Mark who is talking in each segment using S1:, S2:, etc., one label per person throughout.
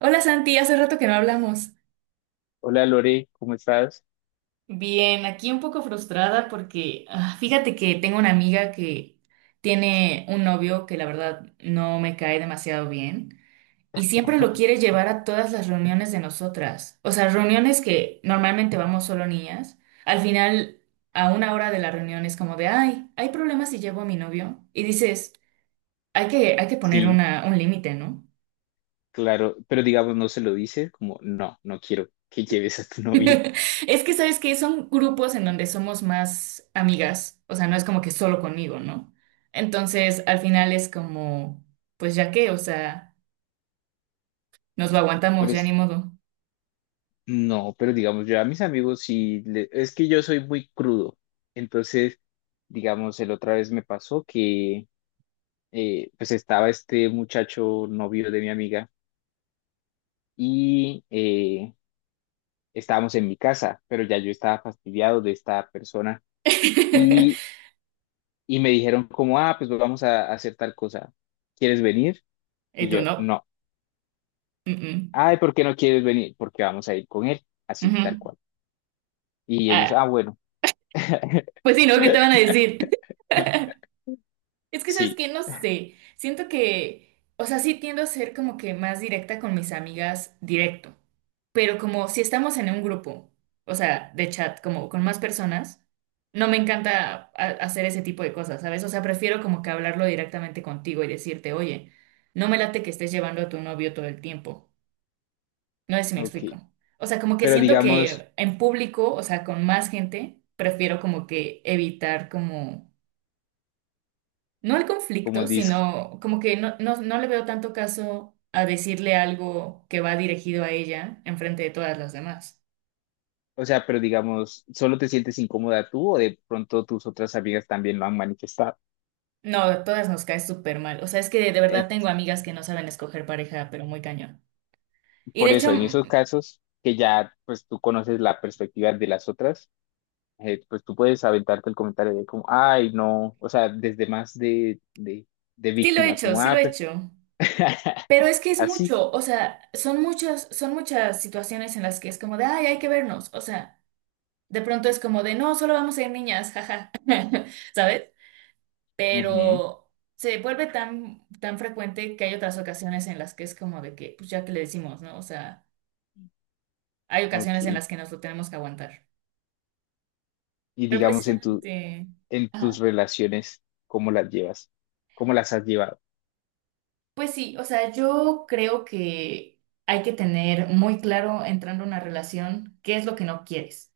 S1: Hola Santi, hace rato que no hablamos.
S2: Hola Lore, ¿cómo estás?
S1: Bien, aquí un poco frustrada porque fíjate que tengo una amiga que tiene un novio que la verdad no me cae demasiado bien y siempre lo quiere llevar a todas las reuniones de nosotras. O sea, reuniones que normalmente vamos solo niñas. Al final, a una hora de la reunión es como de, ay, hay problemas si llevo a mi novio. Y dices, hay que poner
S2: Sí,
S1: un límite, ¿no?
S2: claro, pero digamos no se lo dices, como no, no quiero que lleves a tu novio.
S1: Es que sabes que son grupos en donde somos más amigas, o sea, no es como que solo conmigo, ¿no? Entonces, al final es como, pues ya qué, o sea, nos lo
S2: Por
S1: aguantamos, ya
S2: eso,
S1: ni modo.
S2: no, pero digamos yo a mis amigos sí, es que yo soy muy crudo. Entonces, digamos, el otra vez me pasó que pues estaba este muchacho novio de mi amiga y estábamos en mi casa, pero ya yo estaba fastidiado de esta persona y, y me dijeron como, ah, pues vamos a hacer tal cosa, ¿quieres venir?
S1: ¿Y
S2: Y
S1: tú
S2: yo,
S1: no?
S2: no.
S1: Mm, mm.
S2: Ay, ¿por qué no quieres venir? Porque vamos a ir con él, así, tal
S1: Ujú.
S2: cual. Y ellos, ah,
S1: Ah,
S2: bueno.
S1: pues sí, ¿no? ¿Qué te van a decir? Es que, ¿sabes
S2: Sí,
S1: qué? No sé. Siento que, o sea, sí tiendo a ser como que más directa con mis amigas directo. Pero como si estamos en un grupo, o sea, de chat, como con más personas, no me encanta hacer ese tipo de cosas, ¿sabes? O sea, prefiero como que hablarlo directamente contigo y decirte, oye, no me late que estés llevando a tu novio todo el tiempo. No sé si me
S2: ok.
S1: explico. O sea, como que
S2: Pero
S1: siento
S2: digamos,
S1: que en público, o sea, con más gente, prefiero como que evitar como no al
S2: como
S1: conflicto,
S2: dis,
S1: sino como que no, no, no le veo tanto caso a decirle algo que va dirigido a ella en frente de todas las demás.
S2: o sea, pero digamos, ¿solo te sientes incómoda tú o de pronto tus otras amigas también lo han manifestado?
S1: No, a todas nos cae súper mal. O sea, es que de verdad
S2: Eh,
S1: tengo amigas que no saben escoger pareja, pero muy cañón. Y de
S2: por eso,
S1: hecho,
S2: en esos casos que ya, pues tú conoces la perspectiva de las otras, pues tú puedes aventarte el comentario de como, ay, no, o sea, desde más de
S1: sí lo he
S2: víctima,
S1: hecho,
S2: como,
S1: sí lo
S2: ah,
S1: he
S2: pues,
S1: hecho. Pero es que es
S2: así.
S1: mucho, o sea, son muchas situaciones en las que es como de, ay, hay que vernos. O sea, de pronto es como de, no, solo vamos a ir niñas, jaja, ¿sabes?
S2: Ujú,
S1: Pero se vuelve tan, tan frecuente que hay otras ocasiones en las que es como de que, pues ya que le decimos, ¿no? O sea, hay ocasiones en
S2: ok.
S1: las que nos lo tenemos que aguantar.
S2: Y
S1: Pero
S2: digamos en
S1: precisamente,
S2: en tus
S1: ajá.
S2: relaciones, ¿cómo las llevas? ¿Cómo las has llevado?
S1: Pues sí, o sea, yo creo que hay que tener muy claro entrando a una relación qué es lo que no quieres.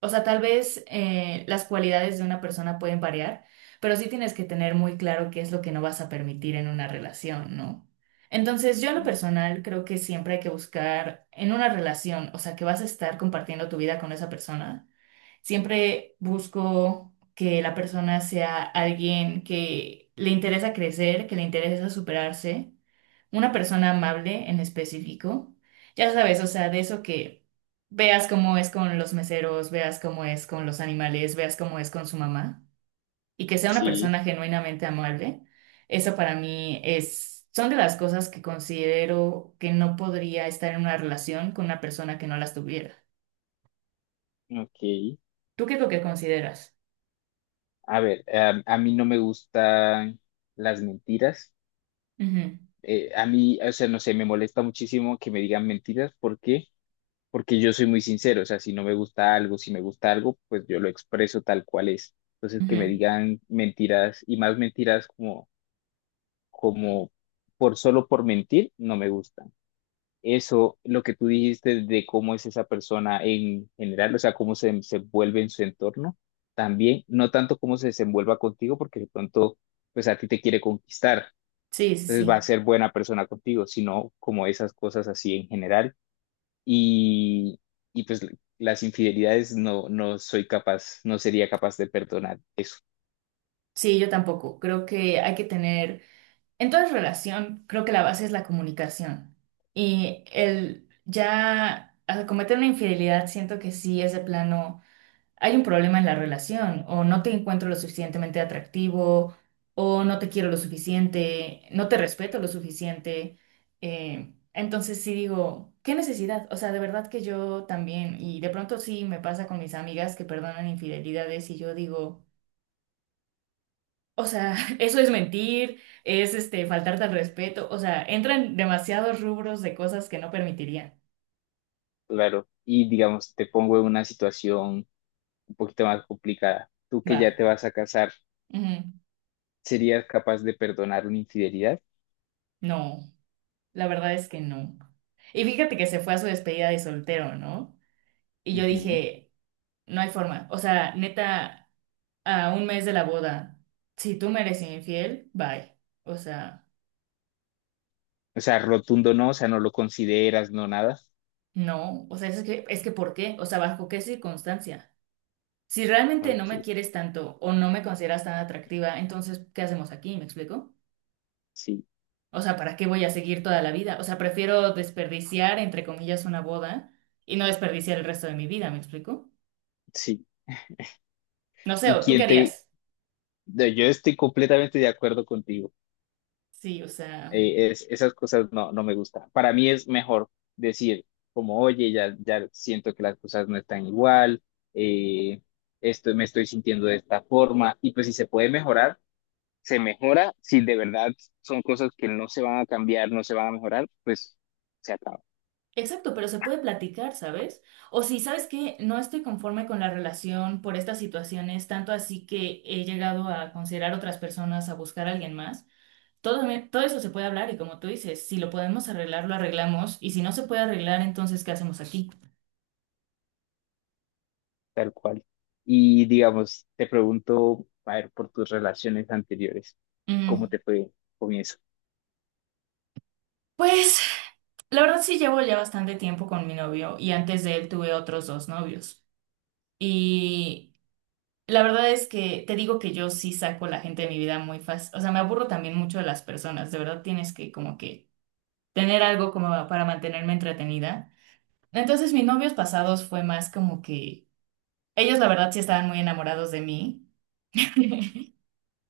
S1: O sea, tal vez las cualidades de una persona pueden variar, pero sí tienes que tener muy claro qué es lo que no vas a permitir en una relación, ¿no? Entonces, yo en lo personal creo que siempre hay que buscar en una relación, o sea, que vas a estar compartiendo tu vida con esa persona. Siempre busco que la persona sea alguien que le interesa crecer, que le interesa superarse, una persona amable en específico. Ya sabes, o sea, de eso que veas cómo es con los meseros, veas cómo es con los animales, veas cómo es con su mamá y que sea una
S2: Sí,
S1: persona genuinamente amable. Eso para mí es, son de las cosas que considero que no podría estar en una relación con una persona que no las tuviera.
S2: ok.
S1: ¿Tú qué es lo que consideras?
S2: A ver, a mí no me gustan las mentiras.
S1: Ujú,
S2: A mí, o sea, no sé, me molesta muchísimo que me digan mentiras. ¿Por qué? Porque yo soy muy sincero. O sea, si no me gusta algo, si me gusta algo, pues yo lo expreso tal cual es. Entonces, que me
S1: ujú.
S2: digan mentiras y más mentiras como por solo por mentir, no me gusta. Eso, lo que tú dijiste de cómo es esa persona en general, o sea, cómo se vuelve en su entorno, también, no tanto cómo se desenvuelva contigo, porque de pronto, pues a ti te quiere conquistar,
S1: Sí, sí,
S2: entonces va a
S1: sí.
S2: ser buena persona contigo, sino como esas cosas así en general. Y, y pues las infidelidades no, no soy capaz, no sería capaz de perdonar eso,
S1: Sí, yo tampoco. Creo que hay que tener. En toda relación, creo que la base es la comunicación. Y el ya al cometer una infidelidad, siento que sí es de plano, hay un problema en la relación, o no te encuentro lo suficientemente atractivo, o no te quiero lo suficiente, no te respeto lo suficiente. Entonces sí digo, ¿qué necesidad? O sea, de verdad que yo también, y de pronto sí me pasa con mis amigas que perdonan infidelidades y yo digo... O sea, eso es mentir, es este faltarte al respeto, o sea, entran demasiados rubros de cosas que no permitiría.
S2: claro. Y digamos, te pongo en una situación un poquito más complicada. Tú que ya
S1: Va.
S2: te vas a casar,
S1: Ujú.
S2: ¿serías capaz de perdonar una infidelidad?
S1: No, la verdad es que no. Y fíjate que se fue a su despedida de soltero, ¿no? Y yo
S2: Ujú.
S1: dije, no hay forma. O sea, neta, a un mes de la boda, si tú me eres infiel, bye. O sea,
S2: O sea, rotundo no, o sea, no lo consideras, no nada.
S1: no. O sea, es que ¿por qué? O sea, ¿bajo qué circunstancia? Si realmente no
S2: Ok,
S1: me quieres tanto o no me consideras tan atractiva, entonces, ¿qué hacemos aquí? ¿Me explico?
S2: sí,
S1: O sea, ¿para qué voy a seguir toda la vida? O sea, prefiero desperdiciar, entre comillas, una boda y no desperdiciar el resto de mi vida, ¿me explico?
S2: sí.
S1: No sé,
S2: ¿Y
S1: ¿o tú qué
S2: quién te...?
S1: harías?
S2: No, yo estoy completamente de acuerdo contigo.
S1: Sí, o sea,
S2: Esas cosas no, no me gustan. Para mí es mejor decir como, oye, ya, ya siento que las cosas no están igual, eh, esto, me estoy sintiendo de esta forma. Y pues si se puede mejorar, se mejora. Si de verdad son cosas que no se van a cambiar, no se van a mejorar, pues se acaba.
S1: exacto, pero se puede platicar, ¿sabes? O si, ¿sabes que no estoy conforme con la relación por estas situaciones, tanto así que he llegado a considerar otras personas, a buscar a alguien más? Todo, todo eso se puede hablar y como tú dices, si lo podemos arreglar, lo arreglamos y si no se puede arreglar, entonces, ¿qué hacemos aquí?
S2: Tal cual. Y digamos, te pregunto, a ver, por tus relaciones anteriores, ¿cómo
S1: Mm,
S2: te fue con eso?
S1: Pues... La verdad sí llevo ya bastante tiempo con mi novio y antes de él tuve otros dos novios. Y la verdad es que te digo que yo sí saco la gente de mi vida muy fácil. O sea, me aburro también mucho de las personas. De verdad tienes que como que tener algo como para mantenerme entretenida. Entonces mis novios pasados fue más como que ellos la verdad sí estaban muy enamorados de mí.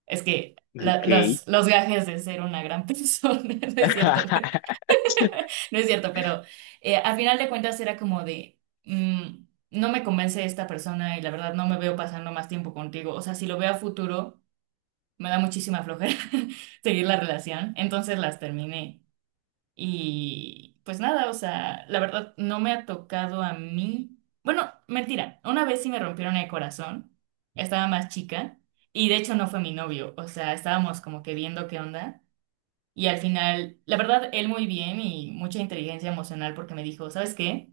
S1: Es que la-
S2: Ok.
S1: los, los gajes de ser una gran persona, no es cierto. No es cierto, pero al final de cuentas era como de, no me convence esta persona y la verdad no me veo pasando más tiempo contigo. O sea, si lo veo a futuro, me da muchísima flojera seguir la relación. Entonces las terminé. Y pues nada, o sea, la verdad no me ha tocado a mí. Bueno, mentira, una vez sí me rompieron el corazón. Estaba más chica y de hecho no fue mi novio. O sea, estábamos como que viendo qué onda. Y al final, la verdad, él muy bien y mucha inteligencia emocional porque me dijo, ¿sabes qué?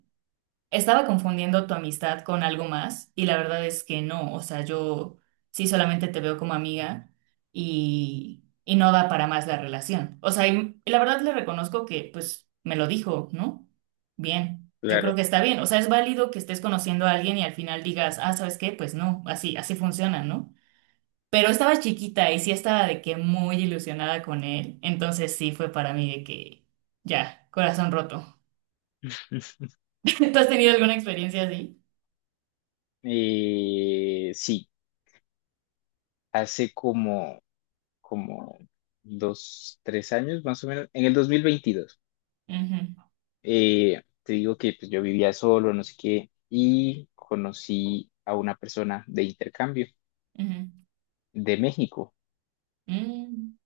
S1: Estaba confundiendo tu amistad con algo más y la verdad es que no, o sea, yo sí solamente te veo como amiga y no da para más la relación. O sea, y la verdad le reconozco que pues me lo dijo, ¿no? Bien, yo creo
S2: Claro.
S1: que está bien, o sea, es válido que estés conociendo a alguien y al final digas, ah, ¿sabes qué? Pues no, así, así funciona, ¿no? Pero estaba chiquita y sí estaba de que muy ilusionada con él. Entonces sí fue para mí de que ya, corazón roto. ¿Tú has tenido alguna experiencia así?
S2: Sí, hace como dos, tres años más o menos, en el 2022.
S1: Ujú,
S2: Te digo que pues, yo vivía solo, no sé qué, y conocí a una persona de intercambio
S1: ujú,
S2: de México.
S1: mm,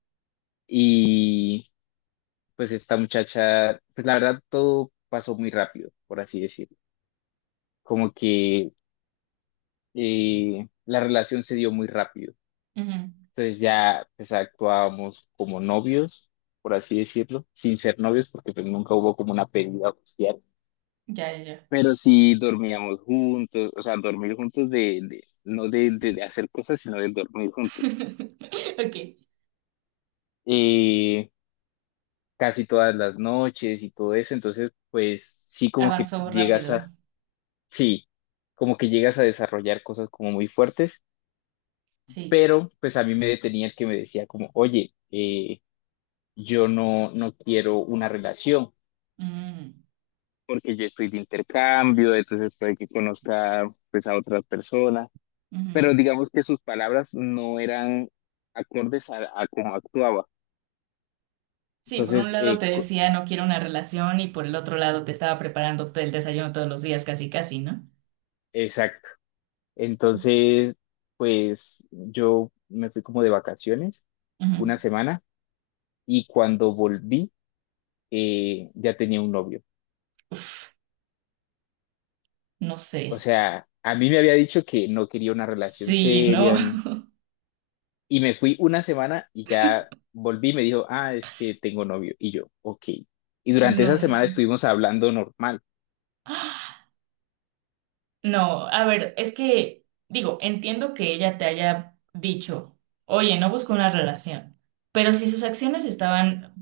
S2: Y pues esta muchacha, pues la verdad todo pasó muy rápido, por así decirlo. Como que la relación se dio muy rápido.
S1: ujú.
S2: Entonces ya pues actuábamos como novios, por así decirlo, sin ser novios porque pues nunca hubo como una pérdida oficial,
S1: Ya, ya, ya.
S2: pero sí dormíamos juntos, o sea, dormir juntos de no de hacer cosas, sino de dormir juntos.
S1: Ok,
S2: Eh, casi todas las noches y todo eso, entonces pues sí como que
S1: avanzó
S2: llegas
S1: rápido.
S2: a sí, como que llegas a desarrollar cosas como muy fuertes,
S1: Sí.
S2: pero pues a mí me detenía el que me decía como, oye, yo no, no quiero una relación
S1: Mm,
S2: porque yo estoy de intercambio, entonces puede que conozca pues a otras personas,
S1: ujú.
S2: pero digamos que sus palabras no eran acordes a cómo actuaba.
S1: Sí, por un
S2: Entonces,
S1: lado te decía no quiero una relación y por el otro lado te estaba preparando el desayuno todos los días, casi, casi, ¿no?
S2: exacto. Entonces, pues yo me fui como de vacaciones
S1: Ujú.
S2: una semana y cuando volví, ya tenía un novio.
S1: Uf, no
S2: O
S1: sé.
S2: sea, a mí me había dicho que no quería una relación
S1: Sí, no,
S2: seria, mm, y me fui una semana y ya volví y me dijo, ah, es que tengo novio. Y yo, ok. Y durante esa
S1: no.
S2: semana estuvimos hablando normal,
S1: No, a ver, es que, digo, entiendo que ella te haya dicho, oye, no busco una relación, pero si sus acciones estaban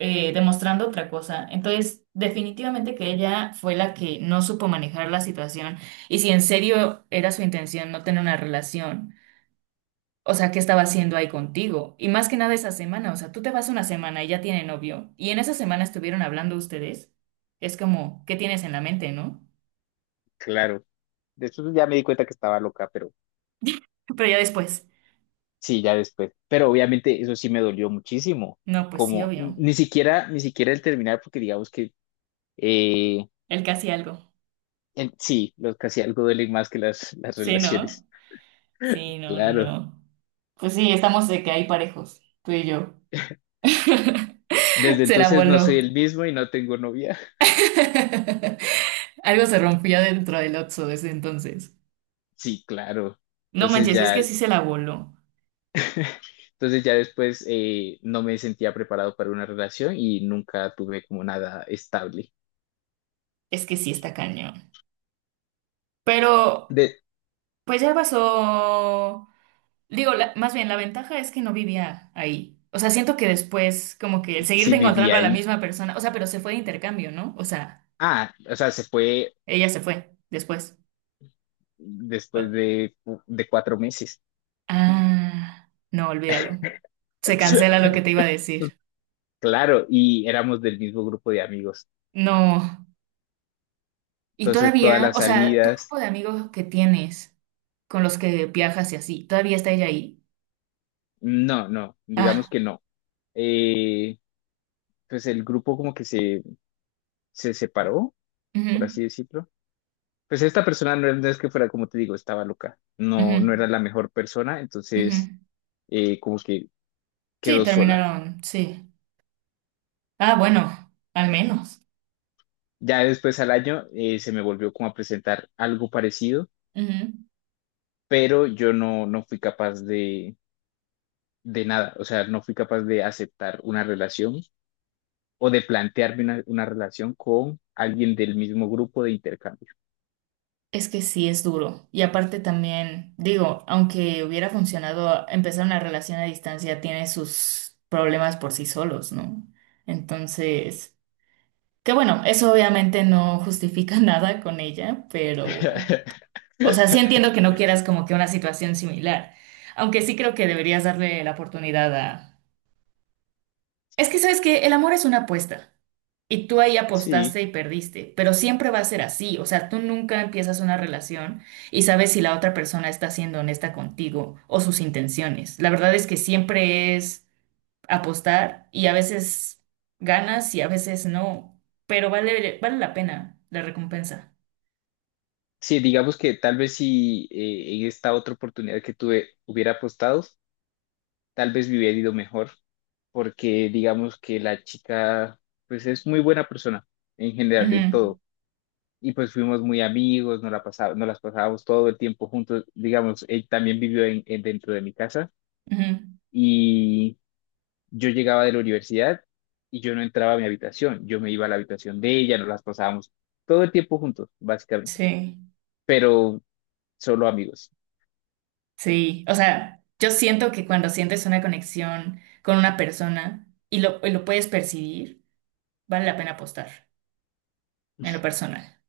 S1: demostrando otra cosa, entonces definitivamente que ella fue la que no supo manejar la situación y si en serio era su intención no tener una relación, o sea, ¿qué estaba haciendo ahí contigo? Y más que nada esa semana, o sea, tú te vas una semana y ya tiene novio, y en esa semana estuvieron hablando ustedes, es como, ¿qué tienes en la mente, no?
S2: claro. Después ya me di cuenta que estaba loca, pero
S1: Pero ya después,
S2: sí, ya después. Pero obviamente eso sí me dolió muchísimo.
S1: no, pues sí,
S2: Como
S1: obvio.
S2: ni siquiera, ni siquiera el terminar, porque digamos que eh,
S1: Él casi algo.
S2: sí, los casi algo duelen más que las
S1: Sí, ¿no?
S2: relaciones.
S1: Sí, no, no,
S2: Claro.
S1: no. Pues sí, estamos de que hay parejos, tú y yo.
S2: Desde
S1: Se la
S2: entonces no soy
S1: voló.
S2: el mismo y no tengo novia.
S1: Algo se rompió dentro del Otso desde entonces.
S2: Sí, claro.
S1: No
S2: Entonces
S1: manches, es
S2: ya,
S1: que sí se la voló.
S2: entonces ya después no me sentía preparado para una relación y nunca tuve como nada estable.
S1: Es que sí está cañón. Pero,
S2: De,
S1: pues ya pasó. Digo, más bien, la ventaja es que no vivía ahí. O sea, siento que después, como que el
S2: sí
S1: seguirte
S2: viví
S1: encontrando a la
S2: ahí.
S1: misma persona. O sea, pero se fue de intercambio, ¿no? O sea,
S2: Ah, o sea, se fue
S1: ella se fue después.
S2: después de cuatro meses.
S1: Ah, no, olvídalo. Se cancela lo que te iba a decir.
S2: Claro, y éramos del mismo grupo de amigos.
S1: No. Y
S2: Entonces todas
S1: todavía,
S2: las
S1: o sea, tu
S2: salidas,
S1: grupo de amigos que tienes, con los que viajas y así, ¿todavía está ella ahí?
S2: no, no, digamos
S1: Ah,
S2: que no. Eh, pues el grupo como que se separó, por
S1: ujú,
S2: así decirlo. Pues esta persona no es que fuera, como te digo, estaba loca, no, no era
S1: ujú,
S2: la mejor persona,
S1: ujú.
S2: entonces como que
S1: Sí,
S2: quedó sola.
S1: terminaron, sí. Ah, bueno, al menos.
S2: Ya después al año se me volvió como a presentar algo parecido,
S1: Ujú.
S2: pero yo no, no fui capaz de nada, o sea, no fui capaz de aceptar una relación o de plantearme una relación con alguien del mismo grupo de intercambio.
S1: Es que sí es duro. Y aparte también, digo, aunque hubiera funcionado, empezar una relación a distancia tiene sus problemas por sí solos, ¿no? Entonces... Que bueno, eso obviamente no justifica nada con ella, pero, o sea, sí entiendo que no quieras como que una situación similar, aunque sí creo que deberías darle la oportunidad a... Es que sabes que el amor es una apuesta y tú ahí
S2: Sí,
S1: apostaste y perdiste, pero siempre va a ser así, o sea, tú nunca empiezas una relación y sabes si la otra persona está siendo honesta contigo o sus intenciones. La verdad es que siempre es apostar y a veces ganas y a veces no, pero vale, vale la pena la recompensa.
S2: sí, digamos que tal vez si en esta otra oportunidad que tuve hubiera apostado, tal vez me hubiera ido mejor, porque digamos que la chica, pues es muy buena persona en general, en
S1: Ujú,
S2: todo. Y pues fuimos muy amigos, nos las pasábamos todo el tiempo juntos. Digamos, él también vivió dentro de mi casa
S1: ujú.
S2: y yo llegaba de la universidad y yo no entraba a mi habitación, yo me iba a la habitación de ella, nos las pasábamos todo el tiempo juntos, básicamente,
S1: Sí,
S2: pero solo amigos.
S1: sí. O sea, yo siento que cuando sientes una conexión con una persona y lo puedes percibir, vale la pena apostar en lo personal.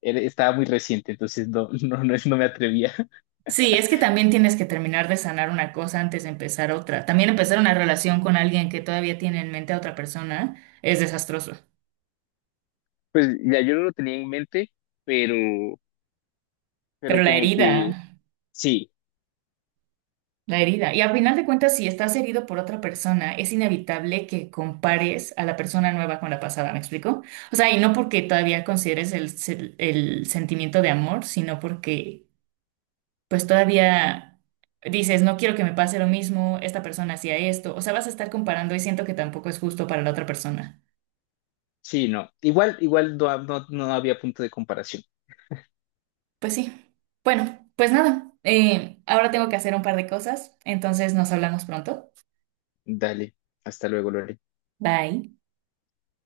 S2: Él estaba muy reciente, entonces no, no, no, no me atrevía.
S1: Sí, es que también tienes que terminar de sanar una cosa antes de empezar otra. También empezar una relación con alguien que todavía tiene en mente a otra persona es desastroso.
S2: Pues ya yo no lo tenía en mente, pero pero
S1: Pero la
S2: como que
S1: herida,
S2: sí,
S1: la herida. Y al final de cuentas, si estás herido por otra persona, es inevitable que compares a la persona nueva con la pasada, ¿me explico? O sea, y no porque todavía consideres el sentimiento de amor, sino porque pues todavía dices, no quiero que me pase lo mismo, esta persona hacía esto, o sea, vas a estar comparando y siento que tampoco es justo para la otra persona.
S2: sí, no. Igual, igual no, no, no había punto de comparación.
S1: Pues sí. Bueno, pues nada, ahora tengo que hacer un par de cosas, entonces nos hablamos pronto.
S2: Dale, hasta luego, Lore.
S1: Bye.